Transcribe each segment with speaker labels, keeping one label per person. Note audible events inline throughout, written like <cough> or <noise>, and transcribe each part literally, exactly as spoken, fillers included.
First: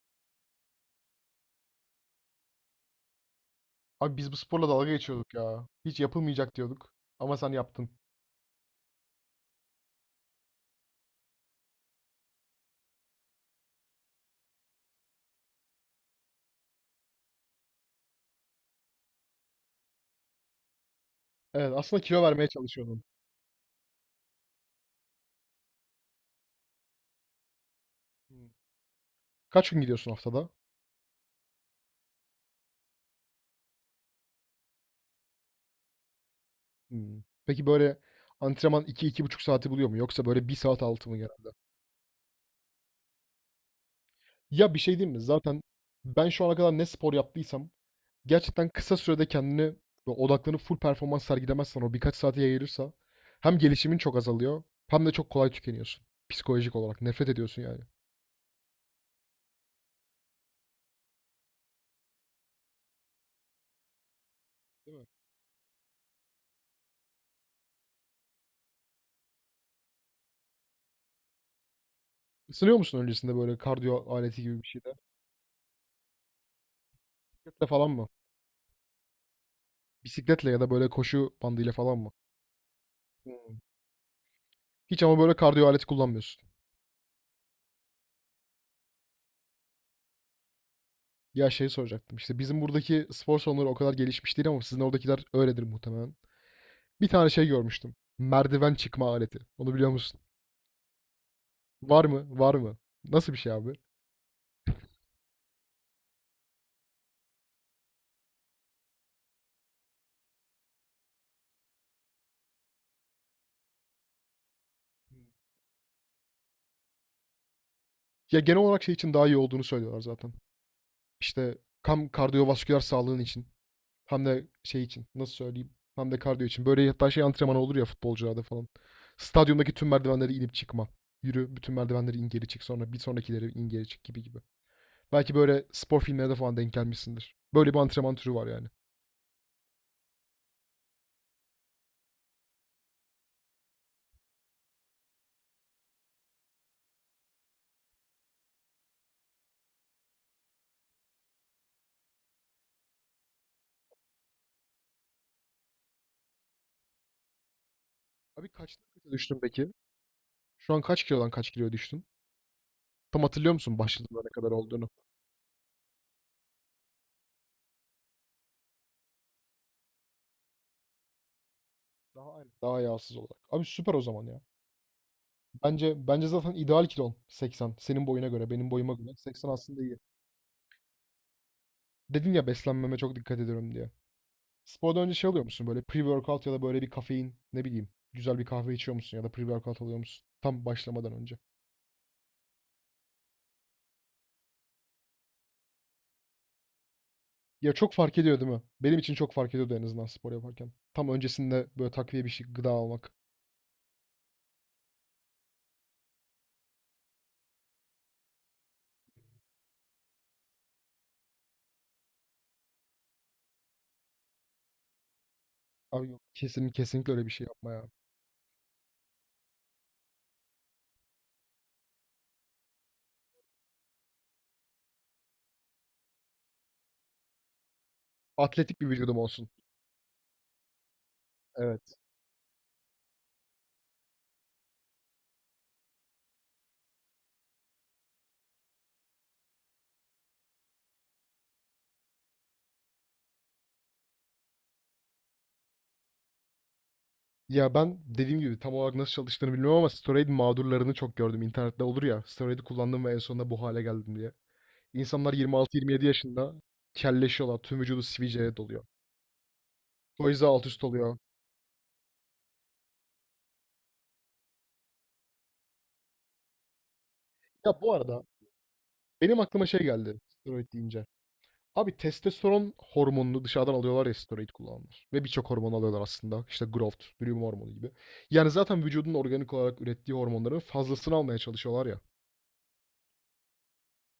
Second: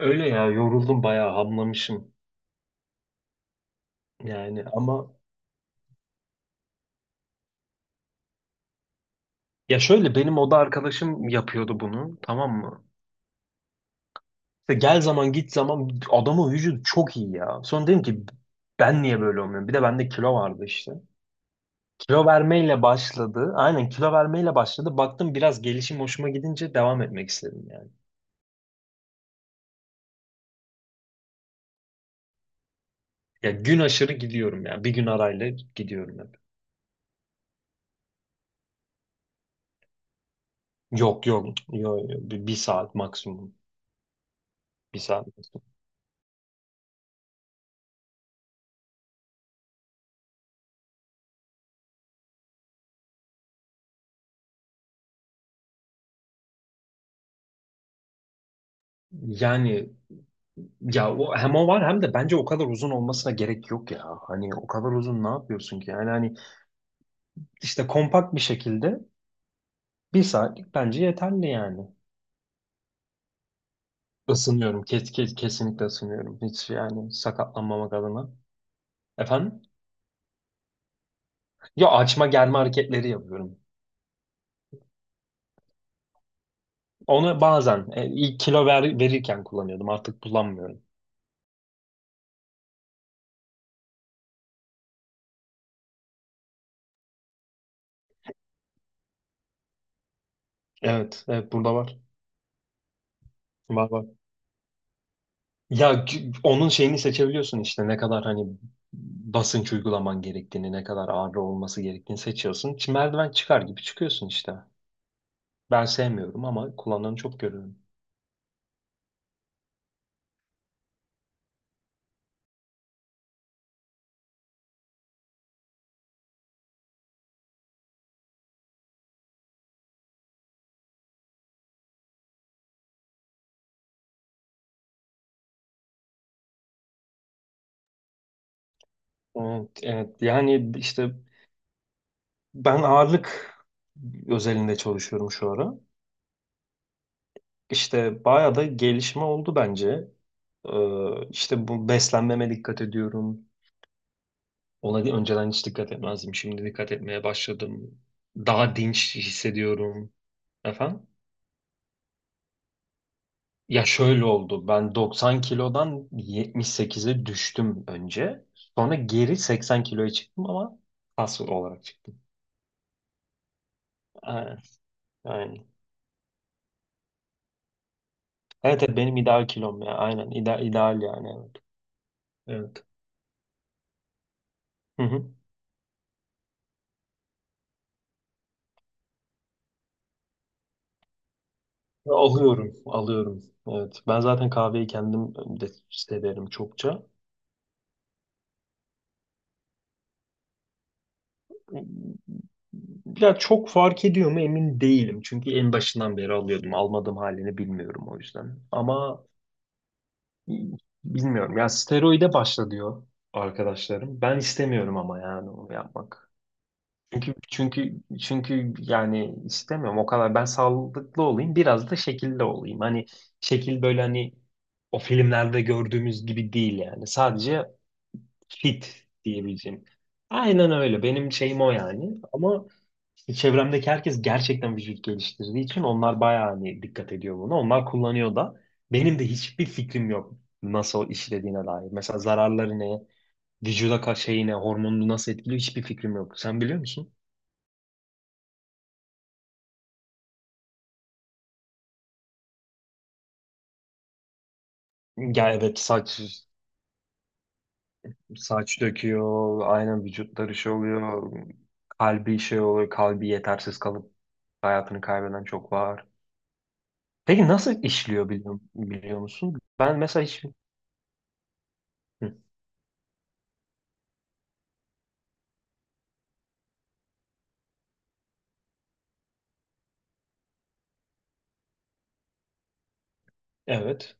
Speaker 1: Öyle ya, yoruldum, bayağı hamlamışım.
Speaker 2: Abi biz bu
Speaker 1: Yani,
Speaker 2: sporla dalga
Speaker 1: ama.
Speaker 2: geçiyorduk ya. Hiç yapılmayacak diyorduk ama sen yaptın.
Speaker 1: Ya şöyle, benim oda arkadaşım yapıyordu bunu, tamam mı? İşte gel zaman git zaman adamın vücudu çok iyi ya. Sonra dedim ki ben niye böyle olmuyorum? Bir de bende kilo vardı işte.
Speaker 2: Evet, aslında kilo
Speaker 1: Kilo
Speaker 2: vermeye
Speaker 1: vermeyle
Speaker 2: çalışıyordun.
Speaker 1: başladı. Aynen, kilo vermeyle başladı. Baktım, biraz gelişim hoşuma gidince devam etmek istedim yani.
Speaker 2: Hımm. Kaç gün gidiyorsun haftada?
Speaker 1: Ya gün aşırı gidiyorum ya. Bir gün arayla gidiyorum hep.
Speaker 2: Hımm. Peki, böyle, antrenman iki iki buçuk saati buluyor mu yoksa, böyle, bir saat altı mı
Speaker 1: Yok yok.
Speaker 2: genelde?
Speaker 1: Yok, yok. Bir, bir saat maksimum.
Speaker 2: Ya, bir şey
Speaker 1: Bir
Speaker 2: diyeyim mi?
Speaker 1: saat
Speaker 2: Zaten
Speaker 1: maksimum.
Speaker 2: ben şu ana kadar ne spor yaptıysam gerçekten kısa sürede kendini ve odaklanıp full performans sergilemezsen o birkaç saate yayılırsa hem gelişimin çok azalıyor hem de çok kolay tükeniyorsun psikolojik olarak. Nefret ediyorsun yani.
Speaker 1: Yani, ya o, hem o var hem de bence o kadar uzun olmasına gerek yok ya. Hani o kadar
Speaker 2: Değil mi?
Speaker 1: uzun ne yapıyorsun ki? Yani hani, işte kompakt bir şekilde bir saatlik bence yeterli yani.
Speaker 2: Isınıyor musun öncesinde, böyle, kardiyo aleti gibi bir
Speaker 1: Isınıyorum.
Speaker 2: şeyde?
Speaker 1: Kes, kes, kesinlikle ısınıyorum. Hiç, yani
Speaker 2: Kütle falan
Speaker 1: sakatlanmamak
Speaker 2: mı?
Speaker 1: adına. Efendim?
Speaker 2: Bisikletle ya da böyle koşu bandıyla
Speaker 1: Ya,
Speaker 2: falan mı?
Speaker 1: açma germe hareketleri
Speaker 2: Hmm.
Speaker 1: yapıyorum.
Speaker 2: Hiç ama böyle kardiyo aleti kullanmıyorsun.
Speaker 1: Onu bazen, e, ilk kilo ver, verirken kullanıyordum. Artık kullanmıyorum.
Speaker 2: Ya şey soracaktım. İşte bizim buradaki spor salonları o kadar gelişmiş değil ama sizin oradakiler öyledir muhtemelen. Bir tane şey görmüştüm. Merdiven çıkma aleti. Onu biliyor musun?
Speaker 1: Evet, evet, burada var.
Speaker 2: Var mı? Var mı? Nasıl bir şey abi?
Speaker 1: Var var. Ya c- onun şeyini seçebiliyorsun işte, ne kadar hani basınç uygulaman gerektiğini, ne kadar ağır olması gerektiğini seçiyorsun. Çi- Merdiven çıkar gibi çıkıyorsun işte. Ben sevmiyorum ama kullananı çok görüyorum.
Speaker 2: Ya genel olarak şey için daha iyi olduğunu söylüyorlar zaten. İşte kam kardiyovasküler sağlığın için. Hem de şey için nasıl söyleyeyim? Hem de kardiyo için. Böyle hatta şey antrenmanı olur ya futbolcularda falan. Stadyumdaki tüm merdivenleri inip çıkma. Yürü bütün merdivenleri in geri çık sonra bir sonrakileri in geri çık gibi gibi. Belki böyle spor filmlerine de falan denk gelmişsindir. Böyle bir antrenman türü var yani.
Speaker 1: Evet, evet. Yani işte, ben ağırlık özelinde çalışıyorum şu ara. İşte bayağı da gelişme oldu bence. Ee, işte bu, beslenmeme dikkat ediyorum. Ona di- önceden hiç dikkat etmezdim. Şimdi dikkat etmeye başladım.
Speaker 2: Abi
Speaker 1: Daha
Speaker 2: kaçta
Speaker 1: dinç
Speaker 2: düştün peki?
Speaker 1: hissediyorum.
Speaker 2: Şu an kaç
Speaker 1: Efendim?
Speaker 2: kilodan kaç kiloya düştün? Tam hatırlıyor musun
Speaker 1: Ya
Speaker 2: başladığında
Speaker 1: şöyle
Speaker 2: ne kadar
Speaker 1: oldu.
Speaker 2: olduğunu?
Speaker 1: Ben doksan kilodan yetmiş sekize düştüm önce. Sonra geri seksen kiloya çıktım ama kas olarak çıktım.
Speaker 2: Daha aynı. Daha yağsız olarak. Abi süper o zaman ya.
Speaker 1: Aynen. Aynen.
Speaker 2: Bence bence zaten ideal kilon seksen. Senin boyuna göre, benim
Speaker 1: Evet,
Speaker 2: boyuma
Speaker 1: evet,
Speaker 2: göre
Speaker 1: benim ideal
Speaker 2: seksen aslında
Speaker 1: kilom ya.
Speaker 2: iyi.
Speaker 1: Aynen. İdeal, ideal yani. Evet.
Speaker 2: Dedin ya
Speaker 1: Evet.
Speaker 2: beslenmeme çok dikkat ediyorum diye.
Speaker 1: Hı
Speaker 2: Spordan önce şey
Speaker 1: hı.
Speaker 2: alıyor musun böyle pre-workout ya da böyle bir kafein ne bileyim güzel bir kahve içiyor musun ya da pre-workout alıyor musun tam başlamadan önce?
Speaker 1: Ya Alıyorum. Alıyorum. Evet. Ben zaten kahveyi kendim de severim çokça.
Speaker 2: Ya çok fark ediyor değil mi? Benim için çok fark ediyordu en azından spor yaparken. Tam öncesinde böyle takviye bir şey gıda almak.
Speaker 1: Ya, çok fark ediyor mu emin değilim. Çünkü en başından beri alıyordum. Almadığım halini bilmiyorum, o yüzden. Ama bilmiyorum. Ya, steroide başla diyor arkadaşlarım. Ben istemiyorum ama, yani onu
Speaker 2: Abi yok
Speaker 1: yapmak.
Speaker 2: kesin kesinlikle öyle bir
Speaker 1: Çünkü
Speaker 2: şey yapma ya.
Speaker 1: çünkü çünkü yani, istemiyorum o kadar. Ben sağlıklı olayım, biraz da şekilli olayım. Hani, şekil böyle, hani o filmlerde gördüğümüz gibi değil yani. Sadece
Speaker 2: Atletik bir
Speaker 1: kit
Speaker 2: vücudum olsun.
Speaker 1: diyebileceğim. Aynen öyle. Benim şeyim o
Speaker 2: Evet.
Speaker 1: yani. Ama işte çevremdeki herkes gerçekten vücut geliştirdiği için onlar bayağı hani dikkat ediyor buna. Onlar kullanıyor da. Benim de hiçbir fikrim yok nasıl işlediğine dair. Mesela zararları ne, vücuda ka şeyi ne, hormonunu nasıl etkiliyor, hiçbir fikrim yok. Sen biliyor musun?
Speaker 2: Ya ben dediğim gibi tam olarak nasıl çalıştığını bilmiyorum ama Storade mağdurlarını çok gördüm. İnternette olur ya. Storade'i kullandım ve en sonunda bu hale geldim diye. İnsanlar
Speaker 1: Ya evet,
Speaker 2: yirmi altı yirmi yedi
Speaker 1: saç
Speaker 2: yaşında kelleşiyorlar. Tüm vücudu sivilceye
Speaker 1: saç
Speaker 2: doluyor.
Speaker 1: döküyor, aynen,
Speaker 2: O
Speaker 1: vücutları
Speaker 2: alt
Speaker 1: şey
Speaker 2: üst oluyor.
Speaker 1: oluyor, kalbi şey oluyor, kalbi yetersiz kalıp hayatını kaybeden çok var. Peki
Speaker 2: Ya
Speaker 1: nasıl
Speaker 2: bu arada
Speaker 1: işliyor, biliyor, biliyor
Speaker 2: benim
Speaker 1: musun?
Speaker 2: aklıma şey
Speaker 1: Ben
Speaker 2: geldi
Speaker 1: mesela hiç...
Speaker 2: steroid deyince. Abi
Speaker 1: Hı,
Speaker 2: testosteron hormonunu dışarıdan alıyorlar ya steroid kullananlar. Ve birçok hormon alıyorlar aslında. İşte growth, büyüme hormonu gibi. Yani zaten vücudun organik olarak ürettiği hormonların fazlasını almaya çalışıyorlar ya.
Speaker 1: evet.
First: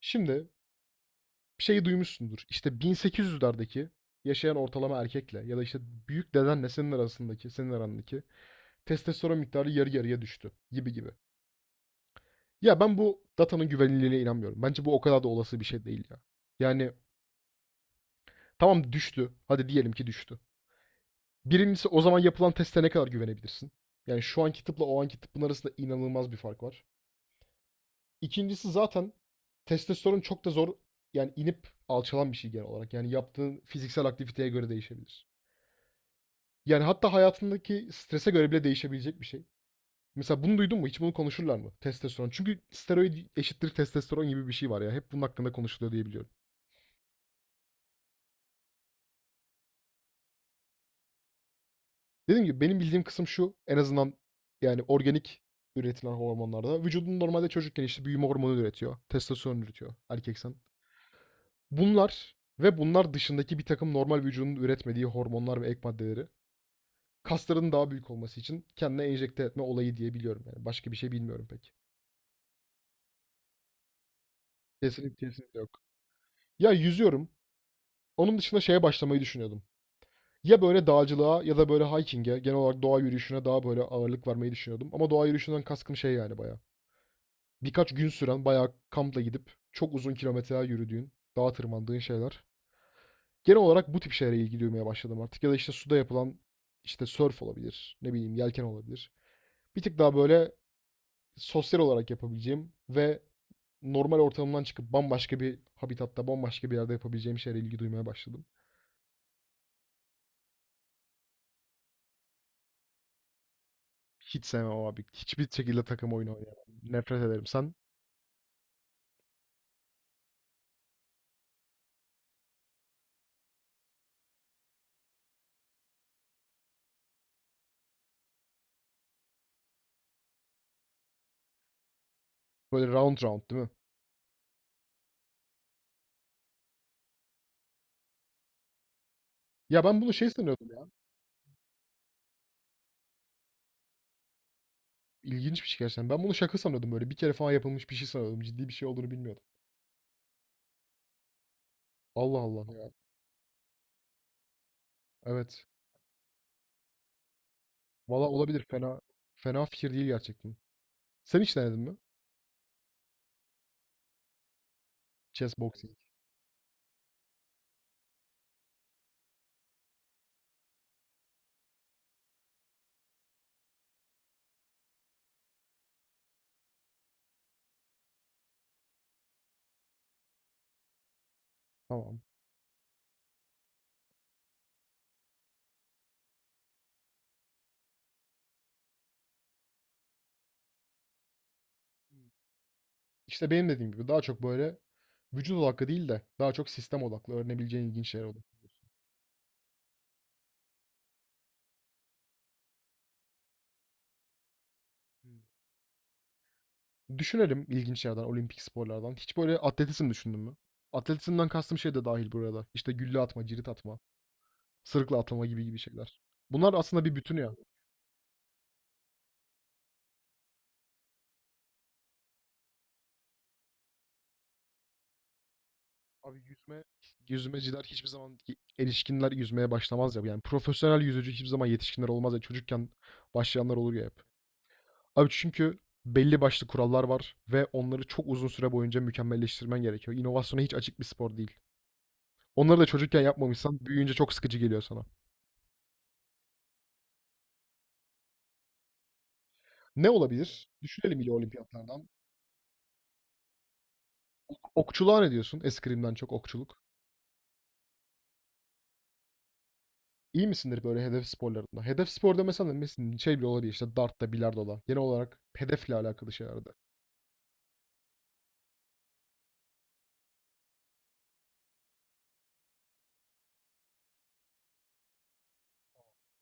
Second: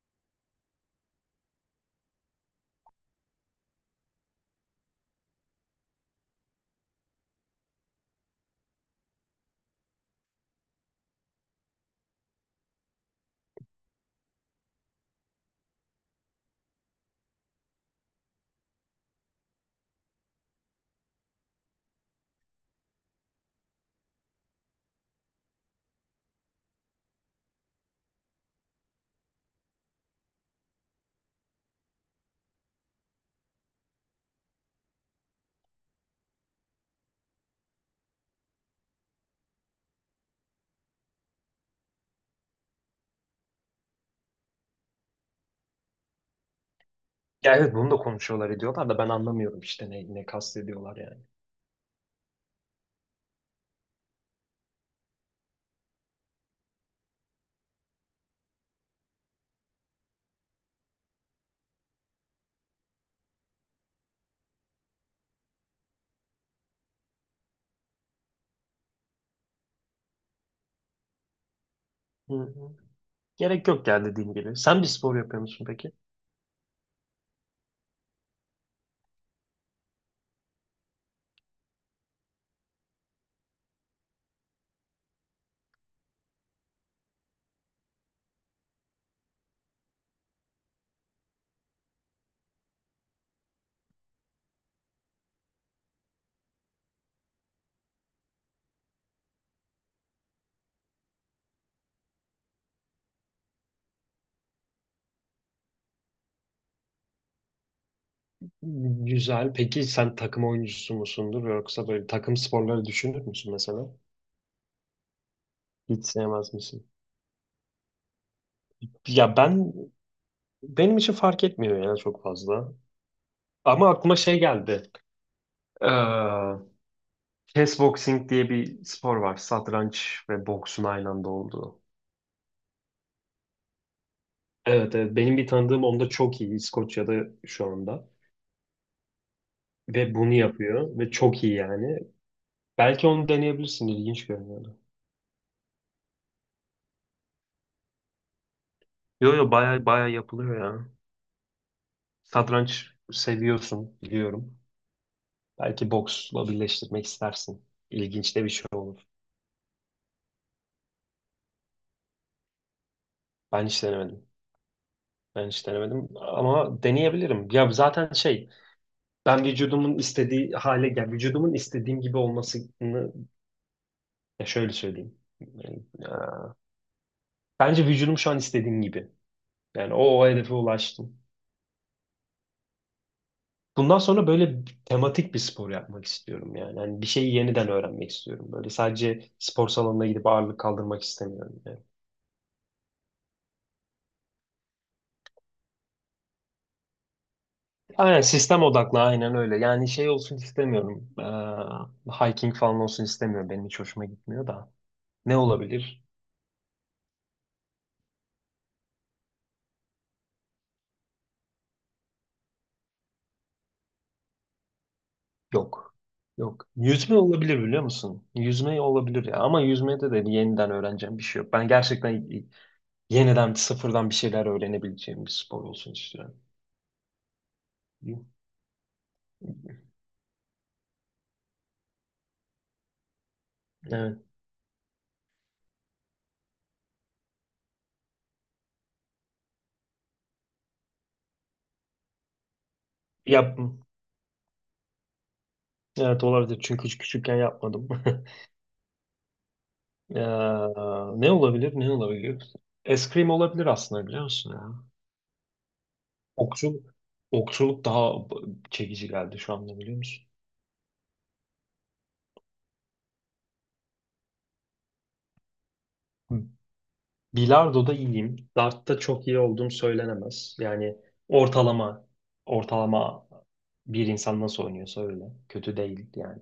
Speaker 2: Şimdi şeyi duymuşsundur. İşte bin sekiz yüzlerdeki yaşayan ortalama erkekle ya da işte büyük dedenle senin arasındaki, senin arandaki testosteron miktarı yarı yarıya düştü gibi gibi. Ya ben bu datanın güvenilirliğine inanmıyorum. Bence bu o kadar da olası bir şey değil ya. Yani tamam düştü. Hadi diyelim ki düştü. Birincisi o zaman yapılan teste ne kadar güvenebilirsin? Yani şu anki tıpla o anki tıpın arasında inanılmaz bir fark var. İkincisi zaten testosteron çok da zor yani inip alçalan bir şey genel olarak. Yani yaptığın fiziksel aktiviteye göre değişebilir. Yani hatta hayatındaki strese göre bile değişebilecek bir şey. Mesela bunu duydun mu? Hiç bunu konuşurlar mı? Testosteron. Çünkü steroid eşittir testosteron gibi bir şey var ya. Hep bunun hakkında konuşuluyor diye biliyorum.
Speaker 1: Ya evet, bunu da konuşuyorlar ediyorlar da ben anlamıyorum işte, ne, ne kastediyorlar yani.
Speaker 2: Dediğim gibi benim bildiğim kısım şu. En azından yani organik üretilen hormonlarda. Vücudun normalde çocukken işte büyüme hormonu üretiyor. Testosteron üretiyor erkeksen. Bunlar ve bunlar dışındaki bir takım normal vücudun üretmediği hormonlar ve ek maddeleri kasların daha büyük olması için kendine enjekte etme olayı diye biliyorum yani. Başka bir şey bilmiyorum pek.
Speaker 1: Hı hı. Gerek yok ya, dediğim gibi. Sen bir
Speaker 2: Kesinlikle
Speaker 1: spor yapıyor
Speaker 2: kesinlikle
Speaker 1: musun
Speaker 2: yok.
Speaker 1: peki?
Speaker 2: Ya yüzüyorum. Onun dışında şeye başlamayı düşünüyordum. Ya böyle dağcılığa ya da böyle hiking'e, genel olarak doğa yürüyüşüne daha böyle ağırlık vermeyi düşünüyordum. Ama doğa yürüyüşünden kaskım şey yani bayağı. Birkaç gün süren bayağı kampla gidip çok uzun kilometreler yürüdüğün, dağa tırmandığın şeyler. Genel olarak bu tip şeylere ilgi duymaya başladım artık. Ya da işte suda yapılan işte surf olabilir, ne bileyim yelken olabilir. Bir tık daha böyle sosyal olarak yapabileceğim ve normal ortamından çıkıp bambaşka bir habitatta, bambaşka bir yerde yapabileceğim şeylere ilgi duymaya başladım.
Speaker 1: Güzel. Peki sen takım oyuncusu musundur, yoksa böyle takım sporları düşünür müsün mesela?
Speaker 2: Hiç sevmem abi. Hiçbir şekilde
Speaker 1: Hiç
Speaker 2: takım oyunu
Speaker 1: sevmez
Speaker 2: oynayamam.
Speaker 1: misin?
Speaker 2: Nefret ederim. Sen
Speaker 1: Ya ben Benim için fark etmiyor ya, çok fazla. Ama aklıma şey geldi. Ee, Chess boxing diye bir spor var. Satranç ve boksun aynı anda olduğu.
Speaker 2: böyle round round değil mi?
Speaker 1: Evet evet, benim bir tanıdığım onda çok iyi, İskoçya'da şu anda,
Speaker 2: Ya ben bunu
Speaker 1: ve
Speaker 2: şey
Speaker 1: bunu
Speaker 2: sanıyordum ya.
Speaker 1: yapıyor ve çok iyi yani. Belki onu deneyebilirsin, ilginç görünüyordu.
Speaker 2: İlginç bir şey gerçekten. Ben bunu şaka sanıyordum böyle. Bir kere falan yapılmış bir şey sanıyordum. Ciddi bir şey olduğunu
Speaker 1: Yo
Speaker 2: bilmiyordum.
Speaker 1: yo, baya baya yapılıyor ya.
Speaker 2: Allah Allah ya.
Speaker 1: Satranç seviyorsun biliyorum.
Speaker 2: Evet.
Speaker 1: Belki boksla birleştirmek istersin.
Speaker 2: Valla
Speaker 1: İlginç de bir
Speaker 2: olabilir.
Speaker 1: şey
Speaker 2: Fena
Speaker 1: olur.
Speaker 2: fena fikir değil gerçekten. Sen hiç denedin mi?
Speaker 1: Ben hiç denemedim. Ben
Speaker 2: Chess
Speaker 1: hiç
Speaker 2: boxing.
Speaker 1: denemedim ama deneyebilirim. Ya zaten şey, ben vücudumun istediği hale gel vücudumun istediğim gibi olmasını, ya şöyle söyleyeyim. Yani, e, bence vücudum şu an istediğim gibi. Yani o, o hedefe ulaştım.
Speaker 2: Tamam.
Speaker 1: Bundan sonra böyle tematik bir spor yapmak istiyorum yani. Hani, bir şeyi yeniden öğrenmek istiyorum. Böyle sadece spor salonuna gidip ağırlık kaldırmak istemiyorum yani.
Speaker 2: İşte benim dediğim gibi daha çok böyle vücut odaklı değil de daha çok sistem odaklı öğrenebileceğin ilginç
Speaker 1: Aynen,
Speaker 2: şeyler oldu.
Speaker 1: sistem odaklı, aynen öyle. Yani şey olsun istemiyorum. Ee, hiking falan olsun istemiyorum. Benim hiç hoşuma gitmiyor da. Ne olabilir?
Speaker 2: Düşünelim ilginç yerden, olimpik sporlardan. Hiç böyle atletizm düşündün mü? Atletizmden kastım şey de dahil burada, arada. İşte gülle atma, cirit atma, sırıkla atlama gibi gibi
Speaker 1: Yok.
Speaker 2: şeyler.
Speaker 1: Yok.
Speaker 2: Bunlar aslında bir
Speaker 1: Yüzme
Speaker 2: bütün ya.
Speaker 1: olabilir, biliyor musun? Yüzme olabilir ya. Ama yüzmede de bir yeniden öğreneceğim bir şey yok. Ben gerçekten yeniden sıfırdan bir şeyler öğrenebileceğim bir spor olsun istiyorum.
Speaker 2: Abi yüzme, yüzmeciler hiçbir zaman ki- erişkinler yüzmeye başlamaz ya. Yani profesyonel yüzücü hiçbir zaman yetişkinler olmaz ya. Çocukken başlayanlar olur ya
Speaker 1: Evet.
Speaker 2: hep. Abi çünkü belli başlı kurallar var ve onları çok uzun süre boyunca mükemmelleştirmen gerekiyor. İnovasyona hiç açık bir spor değil. Onları da çocukken
Speaker 1: Yap.
Speaker 2: yapmamışsan büyüyünce çok sıkıcı geliyor sana.
Speaker 1: Evet, olabilir, çünkü hiç küçükken yapmadım. <laughs>
Speaker 2: Ne olabilir?
Speaker 1: Ee,
Speaker 2: Düşünelim
Speaker 1: Ne
Speaker 2: yine
Speaker 1: olabilir? Ne
Speaker 2: olimpiyatlardan.
Speaker 1: olabilir? Eskrim olabilir aslında, biliyor musun ya?
Speaker 2: Okçuluğa ne diyorsun? Eskrimden çok okçuluk.
Speaker 1: Okçuluk, okçuluk daha b- çekici geldi şu anda, biliyor musun?
Speaker 2: İyi misindir böyle hedef sporlarında? Hedef sporda mesela mesela şey bile olabilir işte dartta, bilardoda. Genel olarak hedefle alakalı
Speaker 1: Hı.
Speaker 2: şeylerde.
Speaker 1: Bilardo'da iyiyim. Dart'ta çok iyi olduğum söylenemez. Yani ortalama ortalama bir insan nasıl oynuyorsa öyle. Kötü değil yani.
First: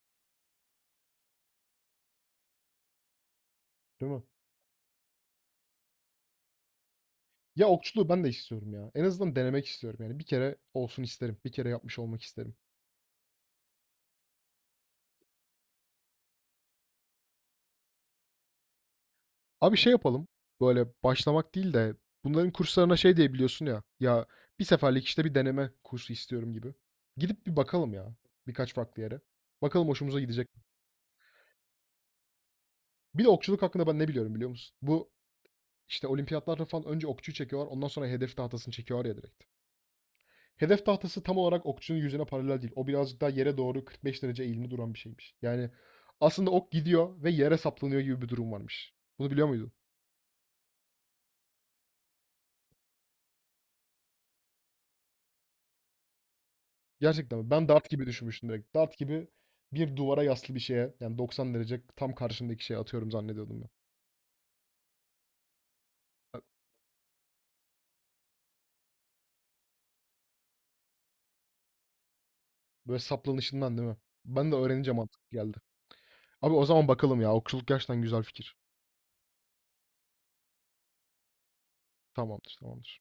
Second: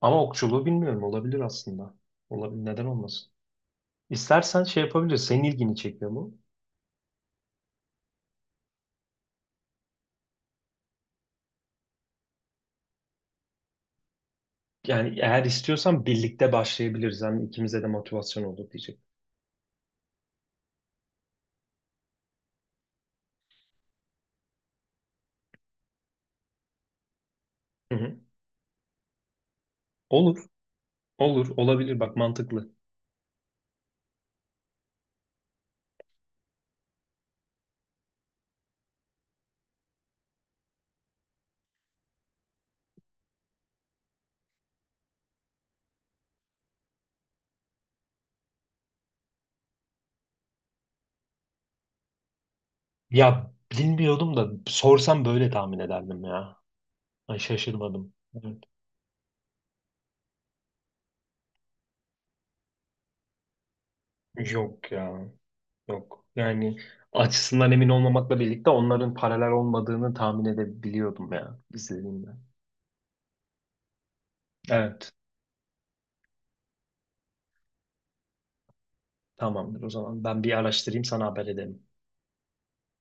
Speaker 1: Ama okçuluğu bilmiyorum, olabilir aslında. Olabilir, neden olmasın?
Speaker 2: Değil mi?
Speaker 1: İstersen şey yapabiliriz. Senin ilgini çekiyor mu?
Speaker 2: Ya okçuluğu ben de istiyorum ya. En azından denemek istiyorum yani. Bir kere olsun isterim. Bir kere yapmış olmak isterim.
Speaker 1: Yani eğer istiyorsan birlikte başlayabiliriz. Hem ikimize de motivasyon olur diyecek.
Speaker 2: Abi şey yapalım. Böyle başlamak değil de bunların kurslarına şey diye biliyorsun ya. Ya bir seferlik işte bir deneme kursu istiyorum gibi. Gidip bir bakalım
Speaker 1: Hı
Speaker 2: ya.
Speaker 1: hı.
Speaker 2: Birkaç farklı yere. Bakalım hoşumuza
Speaker 1: Olur,
Speaker 2: gidecek mi?
Speaker 1: olur, olabilir. Bak, mantıklı.
Speaker 2: Bir de okçuluk hakkında ben ne biliyorum biliyor musun? Bu işte olimpiyatlarda falan önce okçuyu çekiyorlar ondan sonra hedef tahtasını çekiyorlar ya direkt. Hedef tahtası tam olarak okçunun yüzüne paralel değil. O birazcık daha yere doğru kırk beş derece eğimli duran bir şeymiş. Yani aslında ok gidiyor ve yere saplanıyor gibi bir durum varmış. Bunu biliyor muydun?
Speaker 1: Ya, bilmiyordum da sorsam böyle tahmin ederdim ya.
Speaker 2: Gerçekten
Speaker 1: Ay,
Speaker 2: mi? Ben dart gibi
Speaker 1: şaşırmadım.
Speaker 2: düşünmüştüm
Speaker 1: Evet.
Speaker 2: direkt. Dart gibi bir duvara yaslı bir şeye yani doksan derece tam karşındaki şeye atıyorum zannediyordum ben.
Speaker 1: Yok ya, yok. Yani, açısından emin olmamakla birlikte onların paralel olmadığını tahmin edebiliyordum ya, izlediğimde.
Speaker 2: Böyle saplanışından değil mi? Ben de öğrenince
Speaker 1: Evet,
Speaker 2: mantıklı geldi. Abi o zaman bakalım ya. Okçuluk gerçekten güzel fikir.
Speaker 1: tamamdır o zaman. Ben bir araştırayım, sana haber ederim.
Speaker 2: Tamamdır, tamamdır.